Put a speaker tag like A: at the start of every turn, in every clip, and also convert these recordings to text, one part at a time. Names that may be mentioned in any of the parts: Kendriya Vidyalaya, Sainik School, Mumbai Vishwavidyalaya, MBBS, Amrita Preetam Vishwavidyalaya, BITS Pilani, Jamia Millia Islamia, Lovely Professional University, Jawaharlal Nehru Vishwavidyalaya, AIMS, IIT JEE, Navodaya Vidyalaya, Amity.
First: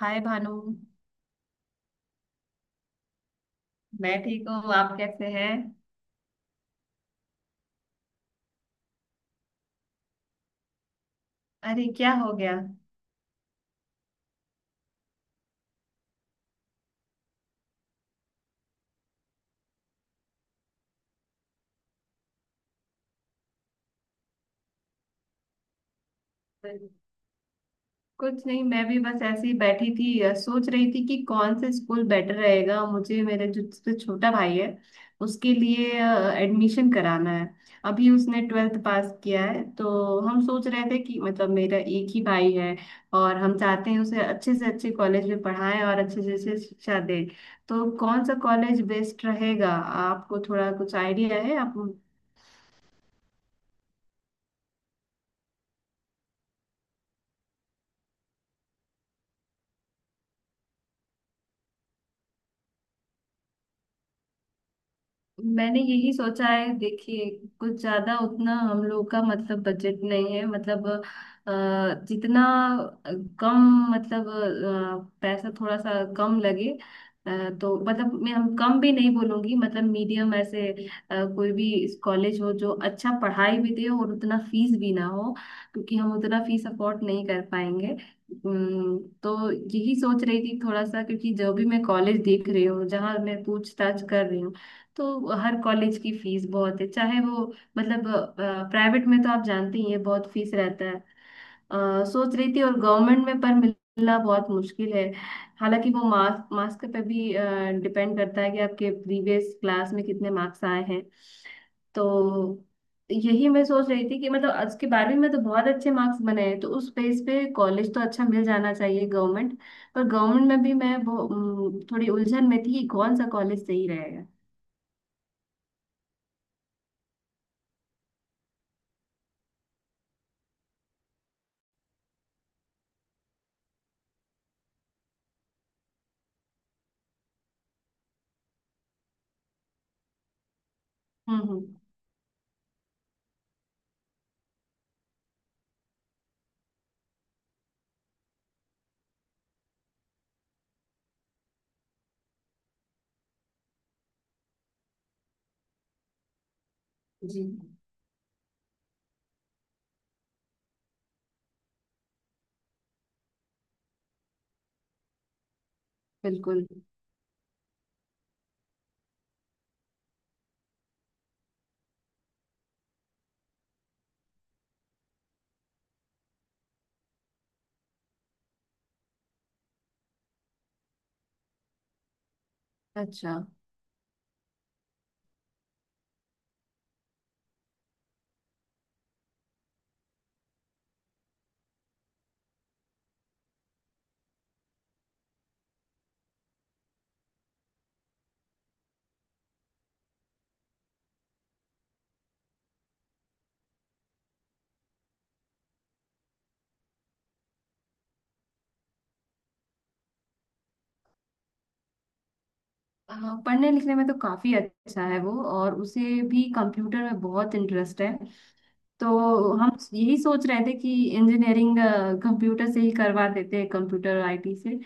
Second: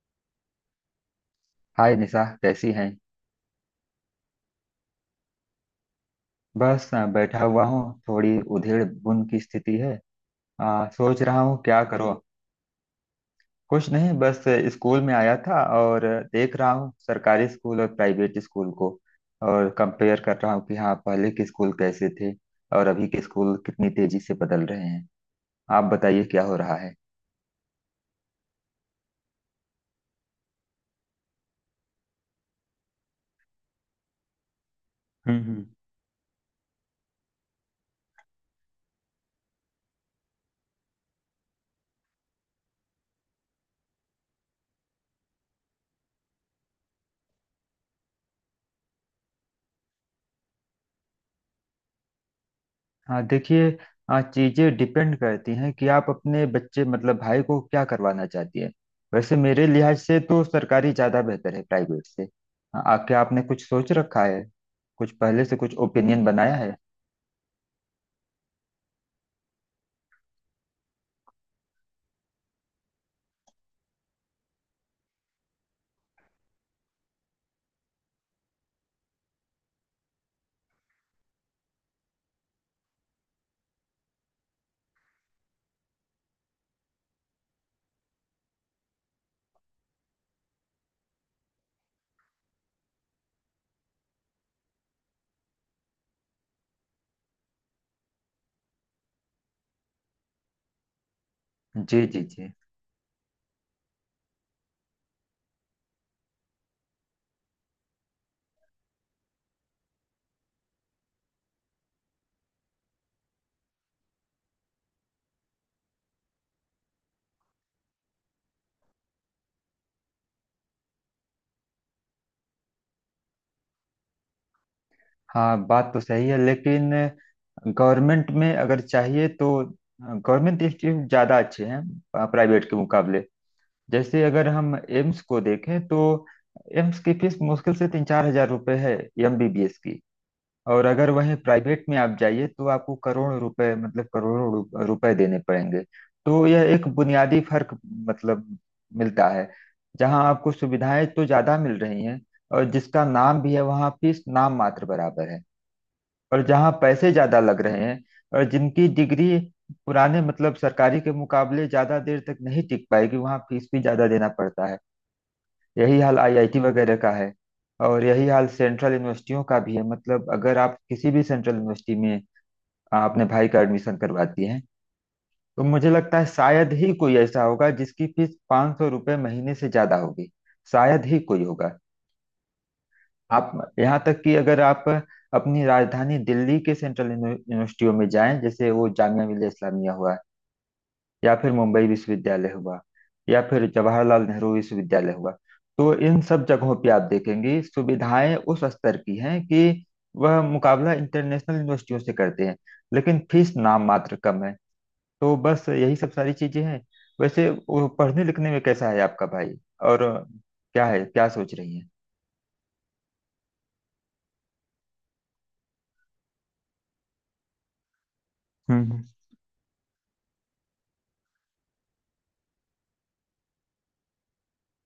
A: हाय Bhanu.
B: Hi Nisha, कैसी हैं।
A: मैं ठीक हूँ, आप कैसे हैं?
B: बस बैठा हुआ हूँ। थोड़ी उधेड़ बुन की स्थिति है। सोच रहा हूँ क्या
A: अरे
B: करो।
A: क्या हो गया?
B: कुछ नहीं, बस स्कूल में आया था, और देख रहा हूँ सरकारी स्कूल और प्राइवेट स्कूल को। और कंपेयर कर रहा हूँ कि हाँ पहले के स्कूल कैसे थे और अभी के स्कूल कितनी तेजी से बदल रहे हैं। आप बताइए क्या हो रहा है।
A: कुछ नहीं, मैं भी बस ऐसे ही बैठी थी। सोच रही थी कि कौन से स्कूल बेटर रहेगा मुझे, मेरे जो सबसे छोटा भाई है
B: हम्म
A: उसके
B: हम्म।
A: लिए। एडमिशन कराना है। अभी उसने 12th पास किया है, तो हम सोच रहे थे कि मतलब मेरा एक ही भाई है और हम चाहते हैं उसे अच्छे से अच्छे कॉलेज में पढ़ाएं और अच्छे से अच्छे शिक्षा दें। तो कौन सा कॉलेज बेस्ट रहेगा? आपको थोड़ा कुछ आइडिया है आप?
B: हाँ देखिए, चीजें डिपेंड करती हैं कि आप अपने बच्चे मतलब भाई को क्या करवाना चाहती हैं। वैसे मेरे लिहाज से तो सरकारी ज्यादा बेहतर है प्राइवेट से। हाँ, क्या आपने कुछ सोच रखा है, कुछ पहले से कुछ
A: मैंने यही
B: ओपिनियन
A: सोचा
B: बनाया
A: है,
B: है।
A: देखिए कुछ ज्यादा उतना हम लोग का मतलब बजट नहीं है। मतलब अ, जितना कम, मतलब पैसा थोड़ा सा कम लगे। तो मतलब मैं हम कम भी नहीं बोलूंगी, मतलब मीडियम ऐसे। कोई भी कॉलेज हो जो अच्छा पढ़ाई भी दे और उतना फीस भी ना हो, क्योंकि हम उतना फीस अफोर्ड नहीं कर पाएंगे। तो यही सोच रही थी थोड़ा सा, क्योंकि जो भी मैं कॉलेज देख रही हूँ, जहाँ मैं पूछताछ कर रही हूँ, तो हर कॉलेज की फीस बहुत है। चाहे वो मतलब प्राइवेट में तो आप जानते ही हैं, बहुत फीस रहता है।
B: जी जी
A: सोच
B: जी।
A: रही थी, और गवर्नमेंट में पर मिलना बहुत मुश्किल है। हालांकि वो मार्क्स, मार्क्स पे भी डिपेंड करता है कि आपके प्रीवियस क्लास में कितने मार्क्स आए हैं। तो यही मैं सोच रही थी कि मतलब आज के बारहवीं में तो बहुत अच्छे मार्क्स बने हैं, तो उस बेस पे कॉलेज तो अच्छा मिल जाना चाहिए गवर्नमेंट। पर गवर्नमेंट में भी मैं थोड़ी उलझन में थी कि कौन सा कॉलेज सही रहेगा।
B: हाँ बात तो सही है, लेकिन गवर्नमेंट में अगर चाहिए तो गवर्नमेंट इंस्टीट्यूट ज़्यादा अच्छे हैं प्राइवेट के मुकाबले। जैसे अगर हम एम्स को देखें तो एम्स की फीस मुश्किल से 3-4 हज़ार रुपये है, एमबीबीएस की। और अगर वहीं
A: हम्म।
B: प्राइवेट में आप जाइए तो आपको करोड़ों रुपए, मतलब करोड़ों रुपए देने पड़ेंगे। तो यह एक बुनियादी फर्क मतलब मिलता है। जहां आपको सुविधाएं तो ज्यादा मिल रही हैं और जिसका नाम भी है, वहां फीस नाम मात्र बराबर है। और जहां पैसे ज्यादा
A: जी
B: लग रहे हैं और जिनकी डिग्री पुराने मतलब सरकारी के मुकाबले ज्यादा देर तक नहीं टिक पाएगी, वहां फीस भी ज्यादा देना पड़ता है। यही हाल आईआईटी
A: बिल्कुल।
B: वगैरह का है। और यही हाल सेंट्रल यूनिवर्सिटियों का भी है। मतलब अगर आप किसी भी सेंट्रल यूनिवर्सिटी में अपने भाई का एडमिशन करवाती हैं, तो मुझे लगता है शायद ही कोई ऐसा होगा जिसकी फीस 500 रुपये महीने से ज़्यादा होगी। शायद ही कोई होगा।
A: अच्छा।
B: आप, यहाँ तक कि अगर आप अपनी राजधानी दिल्ली के सेंट्रल यूनिवर्सिटियों में जाएं, जैसे वो जामिया मिल्लिया इस्लामिया हुआ, या फिर मुंबई विश्वविद्यालय हुआ, या फिर जवाहरलाल नेहरू विश्वविद्यालय हुआ, तो इन सब जगहों पे आप देखेंगे सुविधाएं उस स्तर की हैं कि वह मुकाबला इंटरनेशनल यूनिवर्सिटियों से करते हैं, लेकिन फीस नाम मात्र कम है। तो बस यही सब सारी चीजें हैं। वैसे वो पढ़ने लिखने में कैसा है आपका भाई, और क्या है, क्या सोच रही है।
A: हाँ पढ़ने लिखने में तो काफी अच्छा है वो, और उसे भी कंप्यूटर में बहुत इंटरेस्ट है।
B: हम्म।
A: तो हम यही सोच रहे थे कि इंजीनियरिंग कंप्यूटर से ही करवा देते हैं, कंप्यूटर आईटी से।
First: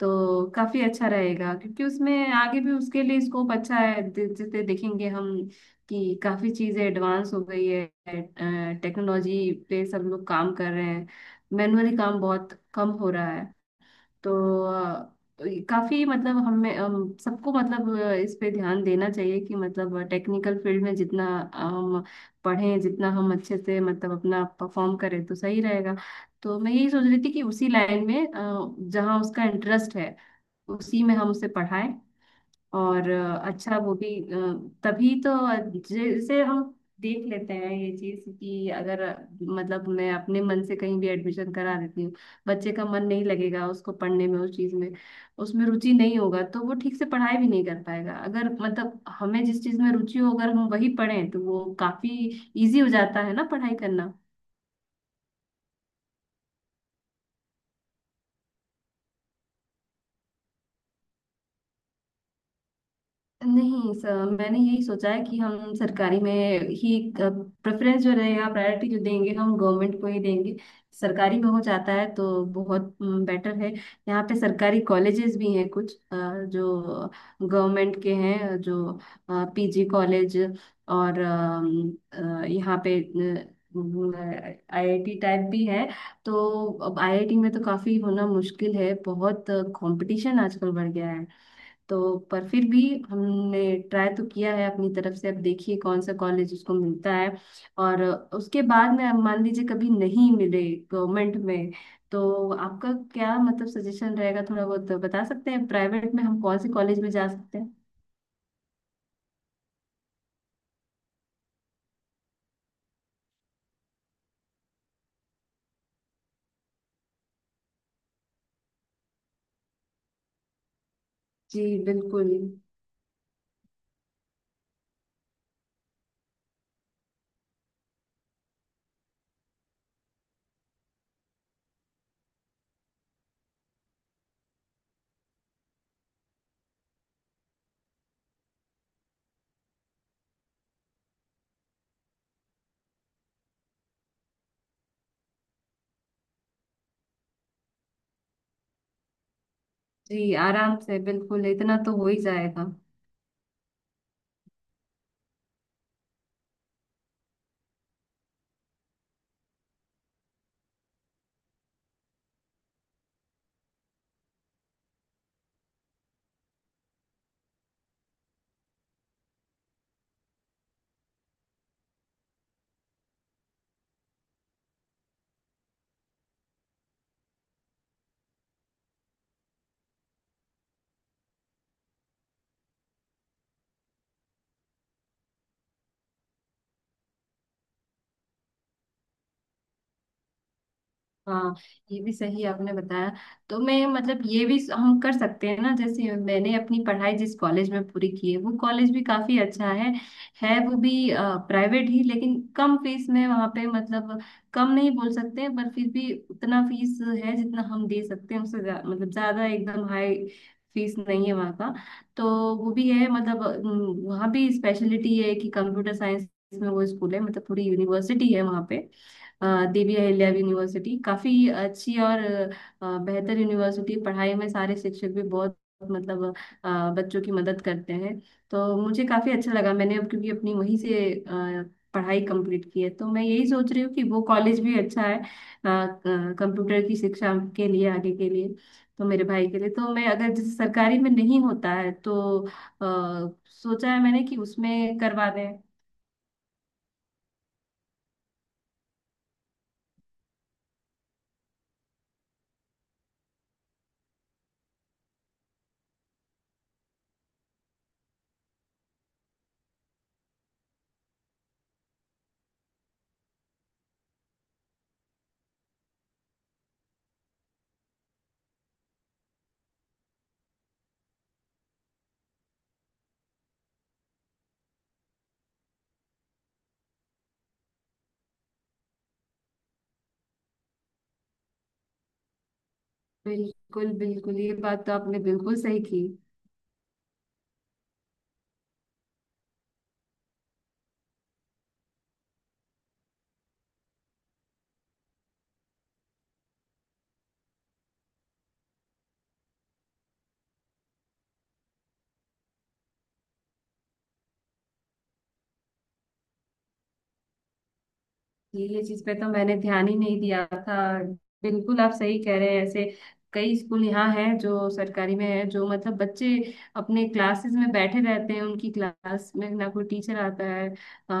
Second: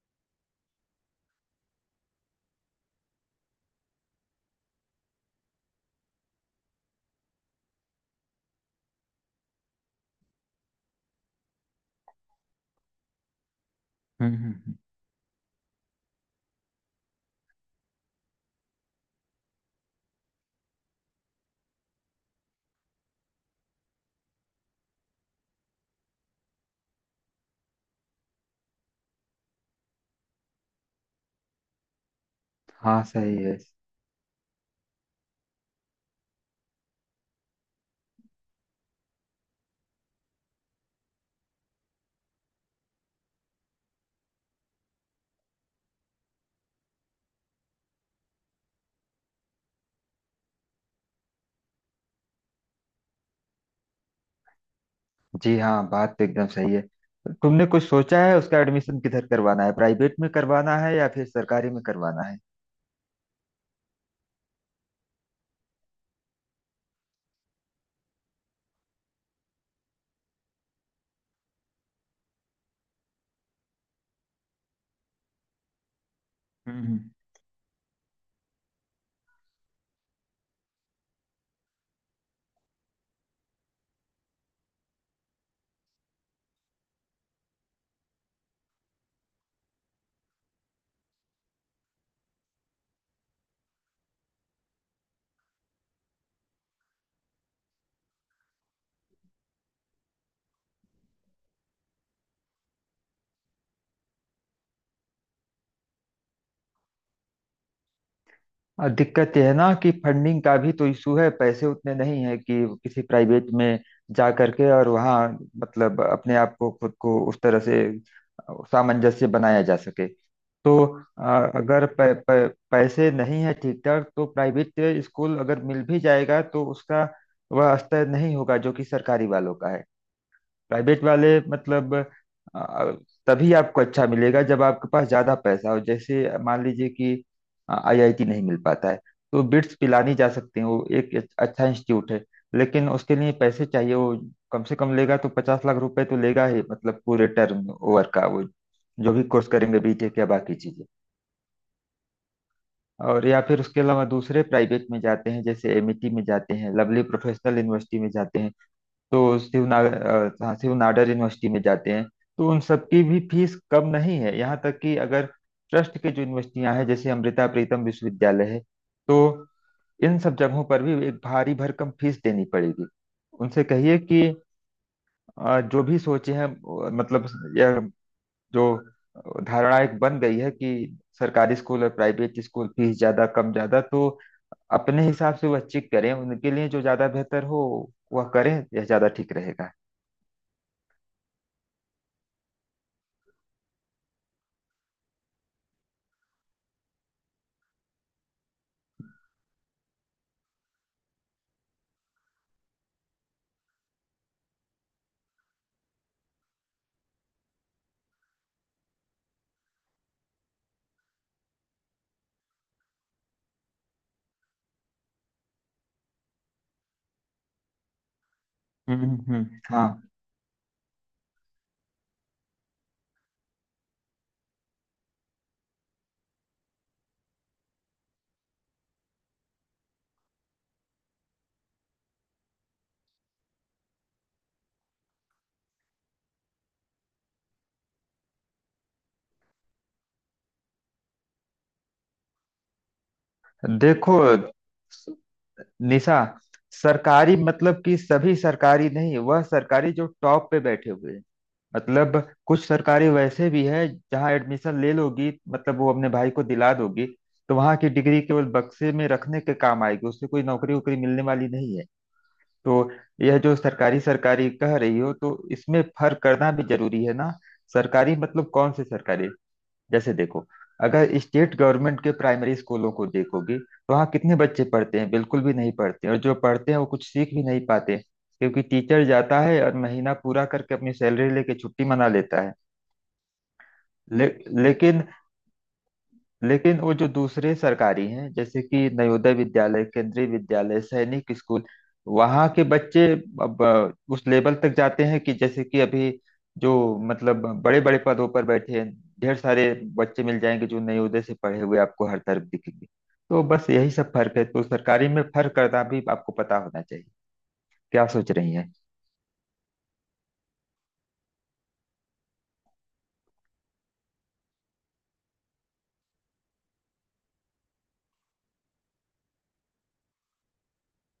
A: तो काफी अच्छा रहेगा, क्योंकि उसमें आगे भी उसके लिए स्कोप अच्छा है। जैसे देखेंगे हम कि काफी चीजें एडवांस हो गई है। टेक्नोलॉजी पे सब लोग काम कर रहे हैं, मैनुअली काम बहुत कम हो रहा है। तो
B: हम्म, हम्म।
A: अ, ये काफी मतलब हमें सबको मतलब इस पे ध्यान देना चाहिए कि मतलब टेक्निकल फील्ड में जितना हम पढ़ें, जितना हम अच्छे से मतलब अपना परफॉर्म करें तो सही रहेगा। तो मैं यही सोच रही थी कि उसी लाइन में जहाँ उसका इंटरेस्ट है उसी में हम उसे पढ़ाएं
B: हाँ
A: और
B: सही है।
A: अच्छा वो भी तभी तो जैसे हम देख लेते हैं ये चीज कि अगर मतलब मैं अपने मन से कहीं भी एडमिशन करा देती हूँ, बच्चे का मन नहीं लगेगा उसको पढ़ने में, उस चीज में उसमें रुचि नहीं होगा तो वो ठीक से पढ़ाई भी नहीं कर पाएगा। अगर मतलब हमें जिस चीज में रुचि हो, अगर हम वही पढ़ें तो वो काफी इजी हो जाता है ना पढ़ाई करना।
B: जी हाँ, बात तो एकदम सही है। तुमने कुछ सोचा है उसका एडमिशन किधर करवाना है, प्राइवेट में करवाना है या फिर सरकारी में करवाना है।
A: नहीं सर, मैंने यही सोचा है कि हम सरकारी में ही प्रेफरेंस जो रहेगा, प्रायोरिटी जो देंगे हम गवर्नमेंट को ही देंगे। सरकारी में हो जाता है तो बहुत बेटर है। यहाँ पे सरकारी कॉलेजेस भी हैं कुछ,
B: हम्म।
A: जो गवर्नमेंट के हैं, जो पीजी कॉलेज, और यहाँ पे आईआईटी टाइप भी है। तो अब आईआईटी में तो काफी होना मुश्किल है, बहुत कंपटीशन आजकल बढ़ गया है। तो पर फिर भी हमने ट्राई तो किया है अपनी तरफ से। अब देखिए कौन सा कॉलेज उसको मिलता है। और उसके बाद में, अब मान लीजिए कभी नहीं मिले गवर्नमेंट में, तो आपका क्या मतलब सजेशन रहेगा? थोड़ा बहुत बता सकते हैं प्राइवेट में हम कौन से कॉलेज में जा सकते हैं?
B: और दिक्कत यह है ना कि फंडिंग का भी तो इशू है, पैसे उतने नहीं है कि किसी प्राइवेट में जा करके और वहाँ मतलब अपने आप को खुद को उस तरह से सामंजस्य बनाया जा सके। तो
A: जी
B: अगर प,
A: बिल्कुल।
B: पैसे नहीं है ठीक ठाक, तो प्राइवेट स्कूल अगर मिल भी जाएगा तो उसका वह स्तर नहीं होगा जो कि सरकारी वालों का है। प्राइवेट वाले मतलब अ, तभी आपको अच्छा मिलेगा जब आपके पास ज्यादा पैसा हो। जैसे मान लीजिए कि आईआईटी नहीं मिल पाता है, तो बिट्स पिलानी जा सकते हैं, वो एक अच्छा इंस्टीट्यूट है। लेकिन उसके लिए पैसे चाहिए। वो कम से कम लेगा तो 50 लाख रुपए तो लेगा ही, मतलब पूरे टर्म ओवर का, वो जो भी कोर्स करेंगे बीटेक या
A: जी
B: बाकी
A: आराम
B: चीजें।
A: से, बिल्कुल इतना तो हो ही जाएगा।
B: और या फिर उसके अलावा दूसरे प्राइवेट में जाते हैं, जैसे एमिटी में जाते हैं, लवली प्रोफेशनल यूनिवर्सिटी में जाते हैं, तो शिवनाडर यूनिवर्सिटी में जाते हैं, तो उन सबकी भी फीस कम नहीं है। यहाँ तक कि अगर ट्रस्ट के जो यूनिवर्सिटियां हैं, जैसे अमृता प्रीतम विश्वविद्यालय है, तो इन सब जगहों पर भी एक भारी भरकम फीस देनी पड़ेगी। उनसे कहिए कि जो भी सोचे हैं, मतलब यह जो धारणा एक बन गई है कि सरकारी स्कूल और प्राइवेट स्कूल फीस ज्यादा कम ज्यादा, तो अपने हिसाब से वह चेक करें, उनके लिए जो ज्यादा बेहतर हो वह करें, यह ज्यादा ठीक रहेगा।
A: हाँ, ये भी सही आपने बताया। तो मैं मतलब ये भी हम कर सकते हैं ना, जैसे मैंने अपनी पढ़ाई जिस कॉलेज में पूरी की है वो कॉलेज भी काफी अच्छा है। है वो भी प्राइवेट ही, लेकिन कम फीस में। वहाँ पे मतलब कम नहीं बोल सकते, पर फिर भी उतना फीस है जितना हम दे सकते हैं। उससे मतलब ज्यादा एकदम हाई फीस नहीं है वहाँ का। तो वो भी है, मतलब वहाँ भी स्पेशलिटी है कि कंप्यूटर साइंस में वो स्कूल है, मतलब पूरी यूनिवर्सिटी है वहाँ पे। अ,
B: हाँ।
A: देवी अहिल्या यूनिवर्सिटी काफी अच्छी और बेहतर यूनिवर्सिटी है। पढ़ाई में सारे शिक्षक भी बहुत मतलब बच्चों की मदद करते हैं। तो मुझे काफी अच्छा लगा, मैंने अब क्योंकि अपनी वहीं से पढ़ाई कंप्लीट की है, तो मैं यही सोच रही हूँ कि वो कॉलेज भी अच्छा है कंप्यूटर की शिक्षा के लिए, आगे के लिए। तो मेरे भाई के लिए तो मैं, अगर जैसे सरकारी में नहीं होता है तो अ, सोचा है
B: देखो
A: मैंने कि उसमें करवा दें।
B: निशा, सरकारी मतलब कि सभी सरकारी नहीं, वह सरकारी जो टॉप पे बैठे हुए हैं। मतलब कुछ सरकारी वैसे भी है जहाँ एडमिशन ले लोगी मतलब वो अपने भाई को दिला दोगी, तो वहाँ की डिग्री केवल बक्से में रखने के काम आएगी, उससे कोई नौकरी वोकरी मिलने वाली नहीं है। तो यह जो सरकारी सरकारी कह रही हो, तो इसमें फर्क करना भी जरूरी है ना। सरकारी मतलब कौन से सरकारी। जैसे देखो, अगर स्टेट गवर्नमेंट के प्राइमरी स्कूलों को देखोगे तो वहाँ कितने बच्चे पढ़ते हैं, बिल्कुल भी नहीं पढ़ते। और जो पढ़ते हैं वो कुछ सीख भी नहीं पाते क्योंकि टीचर जाता है और महीना पूरा करके अपनी सैलरी लेके छुट्टी मना लेता है।
A: बिल्कुल,
B: ले,
A: बिल्कुल, ये बात तो
B: लेकिन,
A: आपने बिल्कुल सही की।
B: लेकिन वो जो दूसरे सरकारी हैं, जैसे कि नवोदय विद्यालय, केंद्रीय विद्यालय, सैनिक स्कूल, वहाँ के बच्चे अब उस लेवल तक जाते हैं कि जैसे कि अभी जो मतलब बड़े बड़े पदों पर बैठे हैं, ढेर सारे बच्चे मिल जाएंगे जो नवोदय से पढ़े हुए आपको हर तरफ दिखेंगे। तो बस यही सब फर्क है, तो सरकारी में फर्क करना भी आपको पता होना चाहिए। क्या सोच रही हैं।
A: ये चीज पे तो मैंने ध्यान ही नहीं दिया था। बिल्कुल आप सही कह रहे हैं, ऐसे कई स्कूल यहाँ हैं जो सरकारी में है, जो मतलब बच्चे अपने क्लासेस में बैठे रहते हैं, उनकी क्लास में ना कोई टीचर आता है आ,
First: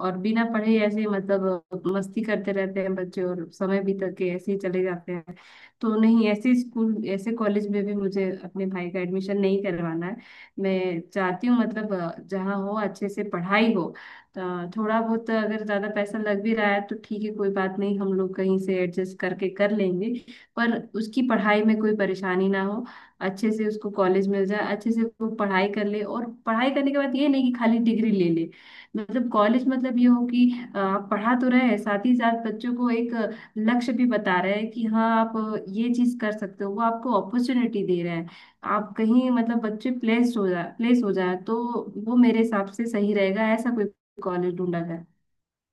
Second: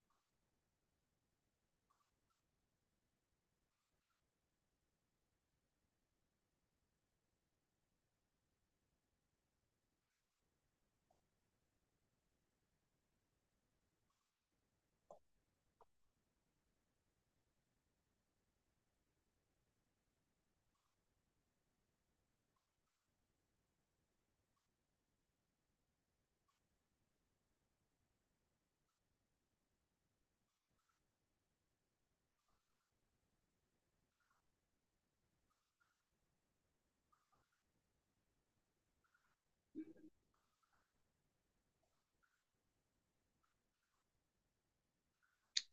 A: और बिना पढ़े ऐसे मतलब मस्ती करते रहते हैं बच्चे, और समय बीत के ऐसे ही चले जाते हैं। तो नहीं, ऐसे स्कूल, ऐसे कॉलेज में भी मुझे अपने भाई का एडमिशन नहीं करवाना है। मैं चाहती हूँ मतलब जहाँ हो अच्छे से पढ़ाई हो। थोड़ा बहुत अगर ज्यादा पैसा लग भी रहा है तो ठीक है, कोई बात नहीं, हम लोग कहीं से एडजस्ट करके कर लेंगे। पर उसकी पढ़ाई में कोई परेशानी ना हो। अच्छे से उसको कॉलेज मिल जाए, अच्छे से वो पढ़ाई कर ले और पढ़ाई करने के बाद ये नहीं कि खाली डिग्री ले ले। मतलब कॉलेज मतलब ये हो कि आप पढ़ा तो रहे हैं, साथ ही साथ बच्चों को एक लक्ष्य भी बता रहे हैं कि हाँ आप ये चीज कर सकते हो, वो आपको अपॉर्चुनिटी दे रहे हैं। आप कहीं मतलब बच्चे प्लेस हो जाए, प्लेस हो जाए, तो वो मेरे हिसाब से सही रहेगा। ऐसा कोई कॉलेज ढूंढा जाए।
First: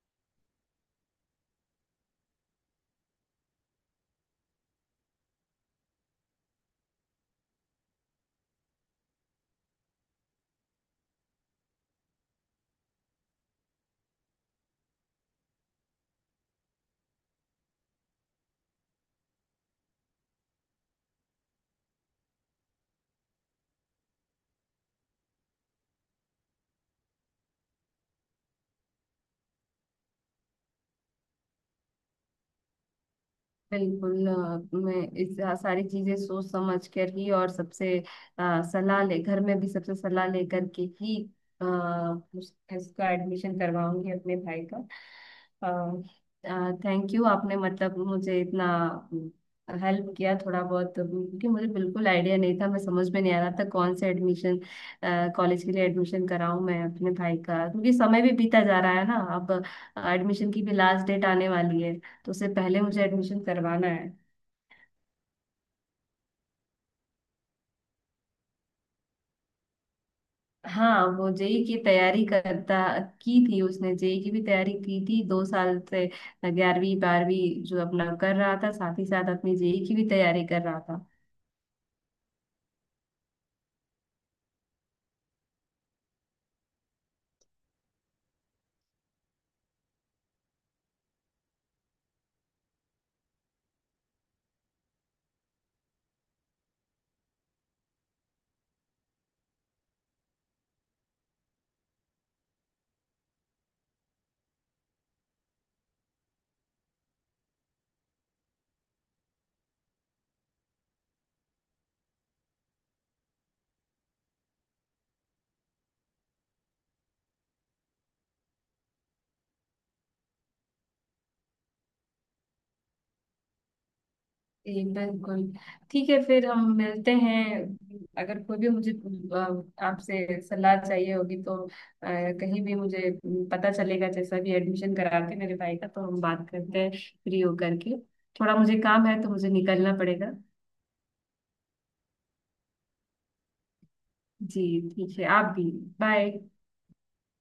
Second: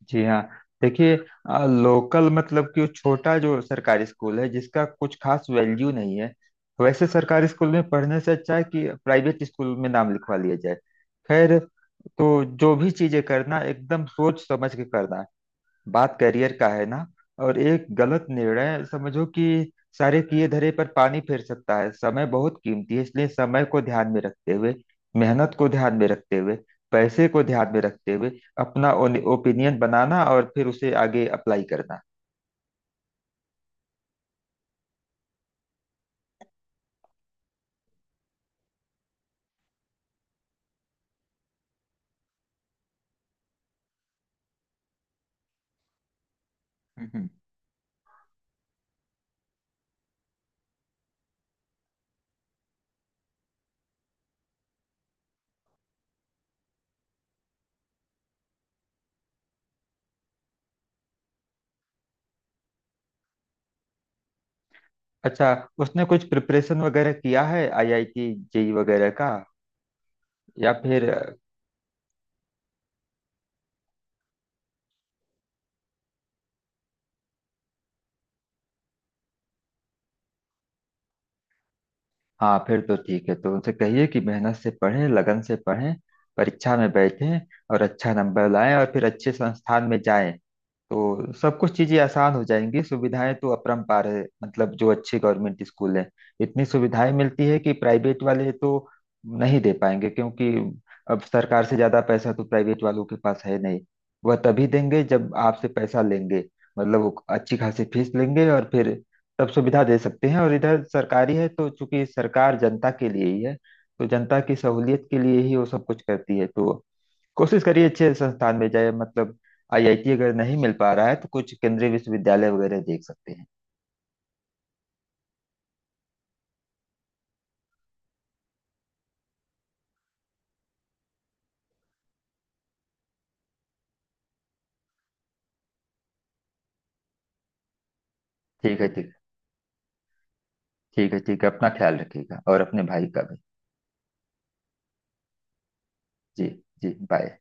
B: जी हाँ, देखिए, लोकल मतलब कि वो छोटा जो सरकारी स्कूल है जिसका कुछ खास वैल्यू नहीं है, वैसे सरकारी स्कूल में पढ़ने से अच्छा है कि प्राइवेट स्कूल में नाम लिखवा लिया जाए। खैर, तो जो भी चीजें करना एकदम सोच समझ के करना। बात करियर का है ना, और एक गलत निर्णय समझो कि सारे किए धरे पर पानी फेर सकता है। समय बहुत कीमती है, इसलिए समय को ध्यान में रखते हुए, मेहनत को ध्यान में रखते हुए, पैसे को ध्यान में रखते हुए अपना ओपिनियन बनाना और फिर उसे आगे अप्लाई करना।
A: बिल्कुल, मैं इस सारी चीजें सोच समझ कर ही, और सबसे सलाह ले, घर में भी सबसे सलाह लेकर के ही अ, इसका एडमिशन करवाऊंगी अपने भाई का। Thank you,
B: hmm.
A: आपने मतलब मुझे इतना हेल्प किया थोड़ा बहुत, क्योंकि मुझे बिल्कुल आइडिया नहीं था, मैं समझ में नहीं आ रहा था कौन से एडमिशन कॉलेज के लिए एडमिशन कराऊं मैं अपने भाई का, क्योंकि समय भी बीता जा रहा है ना अब। एडमिशन की भी लास्ट डेट आने वाली है, तो उससे पहले मुझे एडमिशन करवाना है।
B: अच्छा, उसने कुछ प्रिपरेशन वगैरह किया है आईआईटी जेई वगैरह का, या
A: हाँ
B: फिर?
A: वो जेई की तैयारी करता की थी, उसने जेई की भी तैयारी की थी 2 साल से। ग्यारहवीं बारहवीं जो अपना कर रहा था, साथ ही साथ अपनी जेई की भी तैयारी कर रहा था।
B: हाँ फिर तो ठीक है। तो उनसे कहिए कि मेहनत से पढ़ें, लगन से पढ़ें, परीक्षा में बैठें और अच्छा नंबर लाएं और फिर अच्छे संस्थान में जाएं। तो सब कुछ चीजें आसान हो जाएंगी। सुविधाएं तो अपरंपार है, मतलब जो अच्छे गवर्नमेंट स्कूल हैं इतनी सुविधाएं मिलती है कि प्राइवेट वाले तो नहीं दे पाएंगे। क्योंकि अब सरकार से ज्यादा पैसा तो प्राइवेट वालों के पास है नहीं, वह तभी देंगे जब आपसे पैसा लेंगे। मतलब वो अच्छी खासी फीस लेंगे और फिर तब सुविधा दे सकते हैं। और इधर सरकारी है, तो चूंकि सरकार जनता के लिए ही है, तो जनता की सहूलियत के लिए ही वो सब कुछ करती है। तो कोशिश करिए अच्छे संस्थान में जाए, मतलब आईआईटी अगर नहीं मिल पा रहा है तो कुछ केंद्रीय विश्वविद्यालय वगैरह देख सकते हैं।
A: जी, बिल्कुल। ठीक है, फिर हम मिलते हैं। अगर कोई भी मुझे आपसे सलाह चाहिए होगी तो कहीं भी मुझे पता चलेगा। जैसा भी एडमिशन करा के मेरे भाई का, तो हम बात करते हैं फ्री होकर के। थोड़ा मुझे
B: ठीक है,
A: काम
B: ठीक।
A: है तो मुझे निकलना पड़ेगा।
B: ठीक है, ठीक है, अपना ख्याल रखिएगा और अपने भाई का भी।
A: जी, ठीक है, आप भी। बाय।
B: जी। जी बाय।